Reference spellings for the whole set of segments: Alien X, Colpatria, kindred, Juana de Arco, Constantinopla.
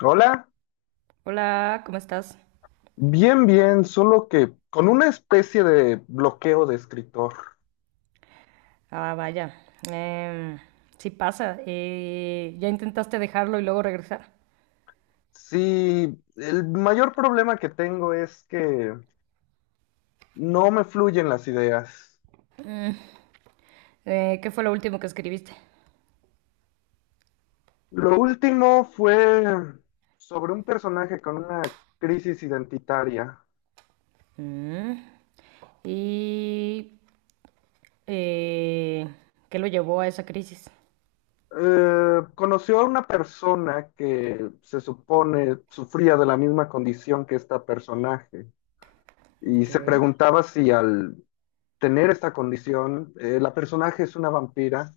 Hola, Hola, ¿cómo estás? bien, bien, solo que con una especie de bloqueo de escritor. Ah, vaya. em, sí pasa. ¿Ya intentaste dejarlo y luego regresar? Sí, el mayor problema que tengo es que no me fluyen las ideas. ¿Qué fue lo último que escribiste? Lo último fue sobre un personaje con una crisis identitaria. Mm. ¿Y eh, qué lo llevó a esa crisis? Conoció a una persona que se supone sufría de la misma condición que este personaje y Ok, se preguntaba si al tener esta condición. La personaje es una vampira.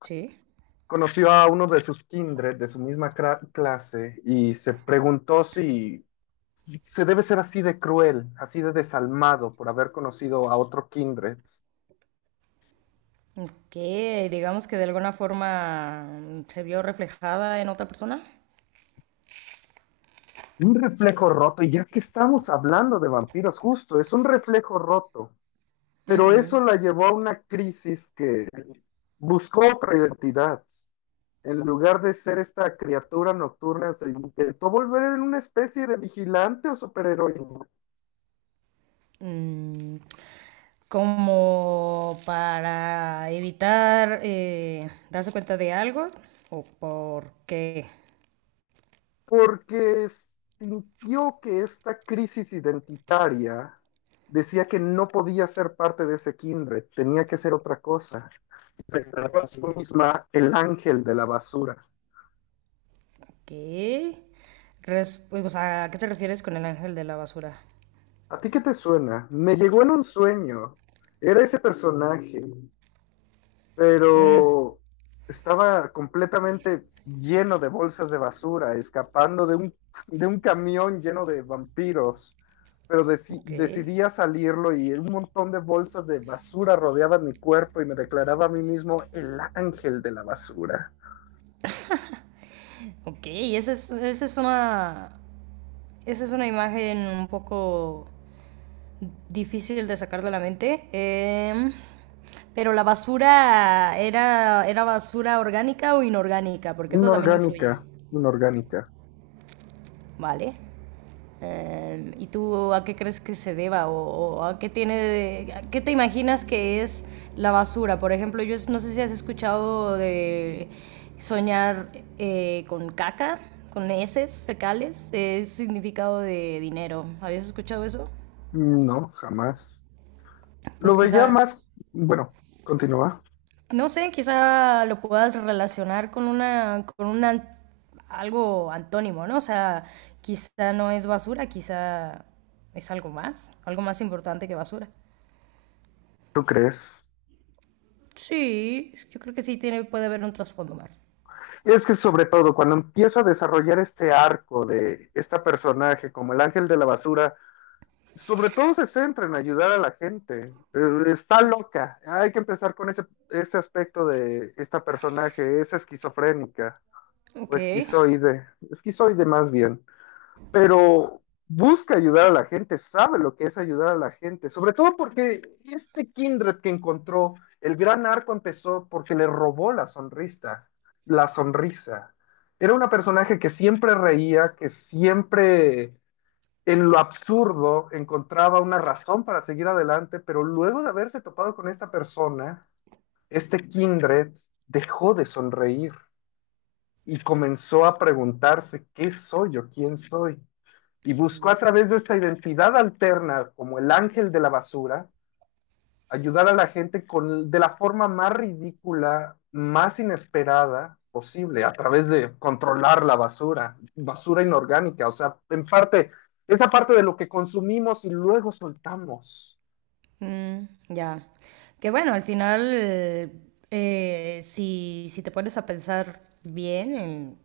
sí. Conoció a uno de sus kindred, de su misma clase, y se preguntó si se debe ser así de cruel, así de desalmado por haber conocido a otro kindred. Que digamos que de alguna forma se vio reflejada en otra persona. Un reflejo roto, y ya que estamos hablando de vampiros, justo, es un reflejo roto, pero Ujú. eso la llevó a una crisis que buscó otra identidad. En lugar de ser esta criatura nocturna, se intentó volver en una especie de vigilante o superheroína, Mm, como para evitar, darse cuenta de algo o por qué. porque sintió que esta crisis identitaria decía que no podía ser parte de ese kindred, tenía que ser otra cosa. Se declaró a sí misma el ángel de la basura. ¿Qué? O sea, ¿a qué te refieres con el ángel de la basura? ¿A ti qué te suena? Me llegó en un sueño. Era ese personaje, Mm, pero estaba completamente lleno de bolsas de basura, escapando de un, de un camión lleno de vampiros. Pero ok, decidí a salirlo y un montón de bolsas de basura rodeaban mi cuerpo y me declaraba a mí mismo el ángel de la basura. ok, esa es, esa es una imagen un poco difícil de sacar de la mente. Pero la basura era, era basura orgánica o inorgánica, porque eso también influye. Inorgánica, inorgánica. ¿Vale? ¿Y tú a qué crees que se deba? O, o a qué tiene, a qué te imaginas que es la basura. Por ejemplo, yo no sé si has escuchado de soñar con caca, con heces fecales, es significado de dinero. ¿Habías escuchado eso? No, jamás. Pues Lo veía quizá, más, bueno, continúa. no sé, quizá lo puedas relacionar con una, algo antónimo, ¿no? O sea, quizá no es basura, quizá es algo más importante que basura. ¿Tú crees? Sí, yo creo que sí tiene, puede haber un trasfondo más. Es que sobre todo cuando empiezo a desarrollar este arco de esta personaje como el ángel de la basura, sobre todo se centra en ayudar a la gente. Está loca. Hay que empezar con ese, ese aspecto de esta personaje. Es esquizofrénica o Ok. esquizoide. Esquizoide más bien, pero busca ayudar a la gente, sabe lo que es ayudar a la gente, sobre todo porque este kindred que encontró, el gran arco empezó porque le robó la sonrisa, la sonrisa. Era una personaje que siempre reía, que siempre en lo absurdo encontraba una razón para seguir adelante, pero luego de haberse topado con esta persona, este kindred dejó de sonreír y comenzó a preguntarse, ¿qué soy yo? ¿Quién soy? Y buscó a través de esta identidad alterna como el ángel de la basura ayudar a la gente con, de la forma más ridícula, más inesperada posible, a través de controlar la basura, basura inorgánica, o sea, en parte, esa parte de lo que consumimos y luego soltamos. Mm, ya. Que bueno, al final, si, si te pones a pensar bien,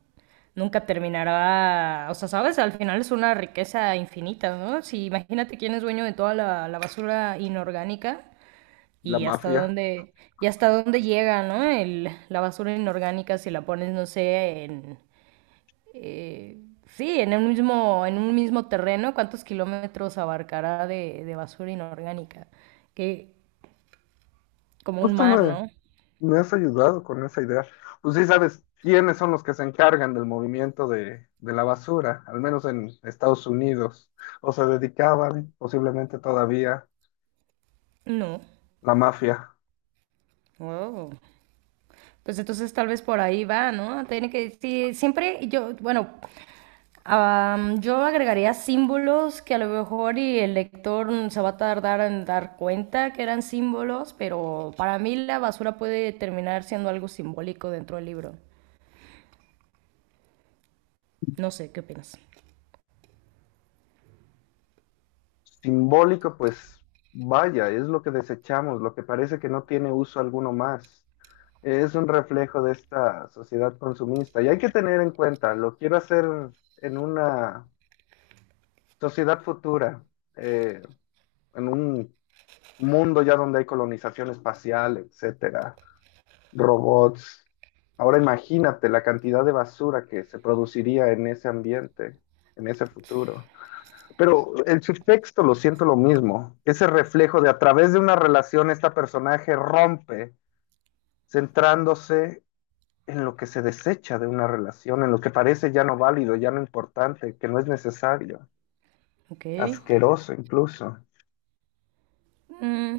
nunca terminará. O sea, sabes, al final es una riqueza infinita, ¿no? Si imagínate quién es dueño de toda la basura inorgánica La y hasta mafia. dónde, y hasta dónde llega, ¿no? El, la basura inorgánica si la pones, no sé, en, eh, sí, en un mismo terreno, ¿cuántos kilómetros abarcará de basura inorgánica? Que, como un Justo mar, me, ¿no? me has ayudado con esa idea. Pues sí sabes quiénes son los que se encargan del movimiento de la basura, al menos en Estados Unidos, o se dedicaban, posiblemente todavía, No. la mafia. Wow. Pues entonces tal vez por ahí va, ¿no? Tiene que, sí, siempre yo, bueno, yo agregaría símbolos que a lo mejor y el lector, se va a tardar en dar cuenta que eran símbolos, pero para mí la basura puede terminar siendo algo simbólico dentro del libro. No sé, ¿qué opinas? Simbólico, pues vaya, es lo que desechamos, lo que parece que no tiene uso alguno más. Es un reflejo de esta sociedad consumista y hay que tener en cuenta, lo quiero hacer en una sociedad futura, eh, en un mundo ya donde hay colonización espacial, etcétera, robots. Ahora imagínate la cantidad de basura que se produciría en ese ambiente, en ese futuro. Pero el subtexto lo siento lo mismo, ese reflejo de a través de una relación esta personaje rompe, centrándose en lo que se desecha de una relación, en lo que parece ya no válido, ya no importante, que no es necesario, Ok. asqueroso incluso. Mm,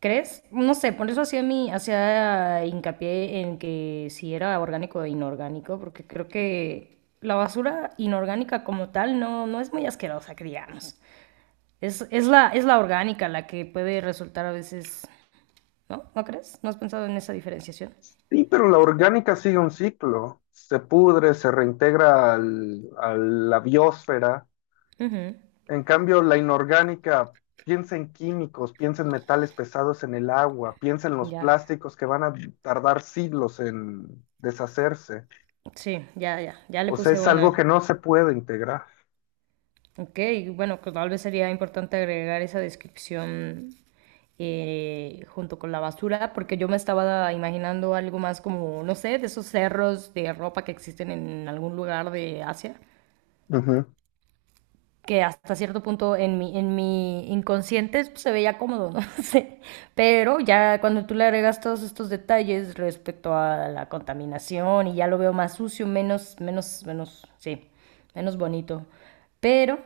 ¿crees? No sé, por eso hacía mi, hacía hincapié en que si era orgánico o inorgánico, porque creo que la basura inorgánica como tal no, no es muy asquerosa, que digamos. Es la orgánica la que puede resultar a veces, ¿no? ¿No crees? ¿No has pensado en esa diferenciación? Sí, pero la orgánica sigue un ciclo, se pudre, se reintegra a la biosfera. Ujú. En cambio, la inorgánica piensa en químicos, piensa en metales pesados en el agua, piensa en los Ya. plásticos que van a tardar siglos en deshacerse. Sí, ya, ya. Ya le O sea, puse es algo que una. no se puede integrar. Ok, bueno, que tal vez sería importante agregar esa descripción, junto con la basura, porque yo me estaba imaginando algo más como, no sé, de esos cerros de ropa que existen en algún lugar de Asia, Ujú. que hasta cierto punto en mi inconsciente pues, se veía cómodo, no sé. Pero ya cuando tú le agregas todos estos detalles respecto a la contaminación y ya lo veo más sucio, menos, menos, menos, sí, menos bonito. Pero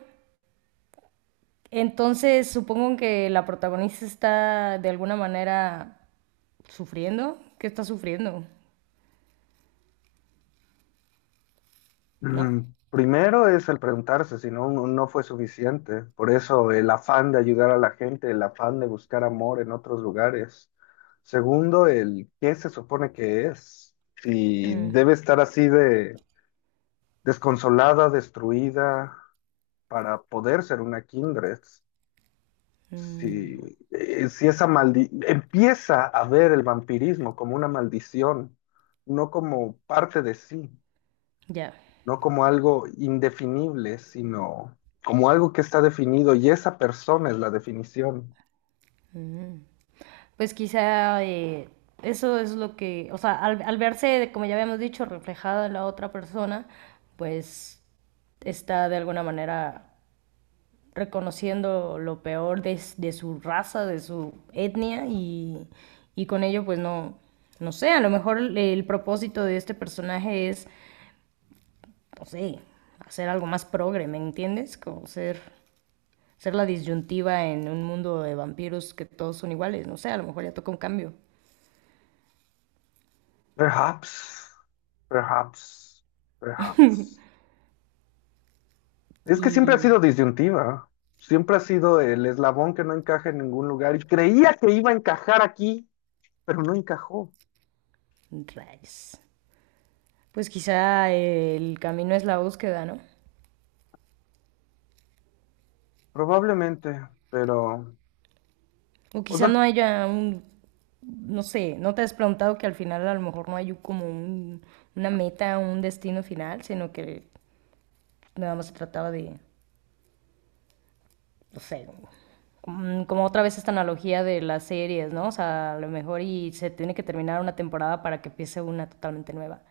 entonces, supongo que la protagonista está de alguna manera sufriendo. ¿Qué está sufriendo? ¿No? Primero es el preguntarse si no, no fue suficiente. Por eso el afán de ayudar a la gente, el afán de buscar amor en otros lugares. Segundo, el qué se supone que es. Si Mm, debe estar así de desconsolada, destruida, para poder ser una kindred. Si, mm, si esa maldi empieza a ver el vampirismo como una maldición, no como parte de sí, ya. no como algo indefinible, sino como algo que está definido y esa persona es la definición. Pues quizá eso es lo que, o sea, al, al verse, como ya habíamos dicho, reflejada en la otra persona, pues está de alguna manera reconociendo lo peor de, de su raza, de su etnia y con ello pues no, no sé, a lo mejor el propósito de este personaje es, no sé, hacer algo más progre, ¿me entiendes? Como ser, ser la disyuntiva en un mundo de vampiros que todos son iguales, no sé, a lo mejor ya toca un cambio. Perhaps, perhaps, perhaps. Es que siempre ha Y sido disyuntiva, siempre ha sido el eslabón que no encaja en ningún lugar y creía que iba a encajar aquí, pero no encajó, rayos. Pues quizá el camino es la búsqueda, ¿no? probablemente, pero, O o quizá sea, no haya un, no sé, ¿no te has preguntado que al final a lo mejor no hay como una meta, un destino final, sino que nada más se trataba de, no sé, mm, como otra vez esta analogía de las series, ¿no? O sea, a lo mejor y se tiene que terminar una temporada para que empiece una totalmente nueva.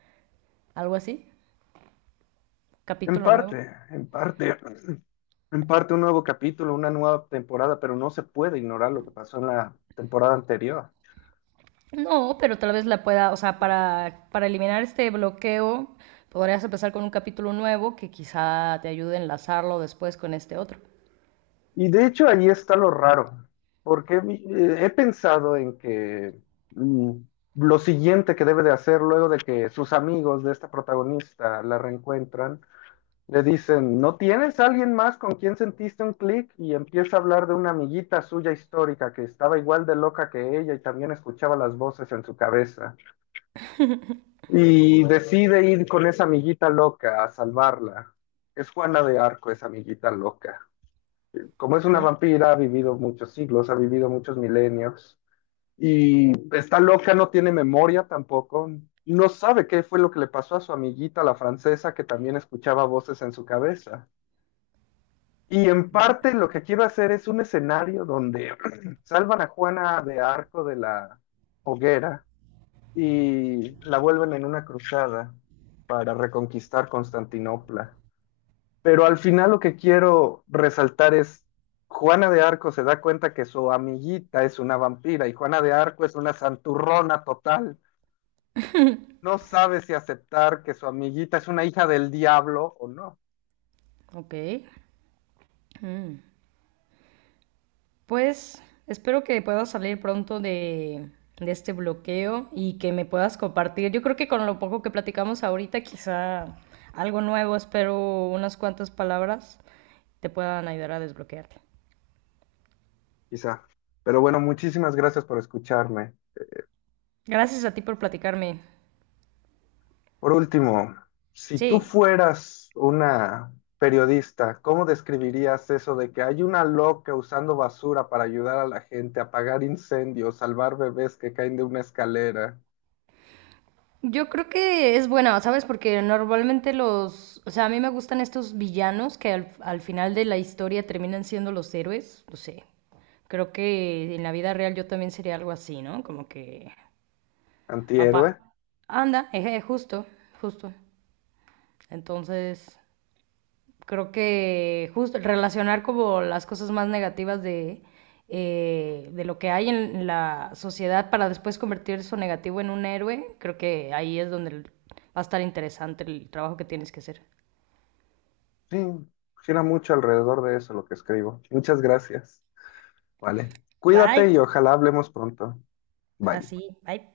¿Algo así? en ¿Capítulo nuevo? parte, en parte, en parte un nuevo capítulo, una nueva temporada, pero no se puede ignorar lo que pasó en la temporada anterior. No, pero tal vez la pueda, o sea, para eliminar este bloqueo, podrías empezar con un capítulo nuevo que quizá te ayude a enlazarlo después con este otro. Y de hecho ahí está lo raro, porque he pensado en que mm, lo siguiente que debe de hacer luego de que sus amigos de esta protagonista la reencuentran, le dicen, ¿no tienes alguien más con quien sentiste un clic? Y empieza a hablar de una amiguita suya histórica que estaba igual de loca que ella y también escuchaba las voces en su cabeza. Y decide ir con esa amiguita loca a salvarla. Es Juana de Arco, esa amiguita loca, como es una ¿Mm? vampira, ha vivido muchos siglos, ha vivido muchos milenios y está loca, no tiene memoria tampoco, no sabe qué fue lo que le pasó a su amiguita, la francesa, que también escuchaba voces en su cabeza. Y en Ok. parte lo que quiero hacer es un escenario donde salvan a Juana de Arco de la hoguera y la vuelven en una cruzada para reconquistar Constantinopla. Pero al final lo que quiero resaltar es, Juana de Arco se da cuenta que su amiguita es una vampira y Juana de Arco es una santurrona total. No sabe si aceptar que su amiguita es una hija del diablo o no, Ok. Pues espero que puedas salir pronto de este bloqueo y que me puedas compartir. Yo creo que con lo poco que platicamos ahorita, quizá algo nuevo, espero unas cuantas palabras te puedan ayudar a desbloquearte. quizá. Pero bueno, muchísimas gracias por escucharme. Gracias a ti por platicarme. Por último, si tú Sí, fueras una periodista, ¿cómo describirías eso de que hay una loca usando basura para ayudar a la gente a apagar incendios, salvar bebés que caen de una escalera? yo creo que es buena, ¿sabes? Porque normalmente los, o sea, a mí me gustan estos villanos que al, al final de la historia terminan siendo los héroes, no sé. Creo que en la vida real yo también sería algo así, ¿no? Como que Apa- Antihéroe. anda, eje, justo, justo. Entonces, creo que justo relacionar como las cosas más negativas de lo que hay en la sociedad para después convertir eso negativo en un héroe, creo que ahí es donde va a estar interesante el trabajo que tienes que hacer. Sí, gira mucho alrededor de eso lo que escribo. Muchas gracias. Vale. Bye. Cuídate y ojalá hablemos pronto. Bye. Así, bye.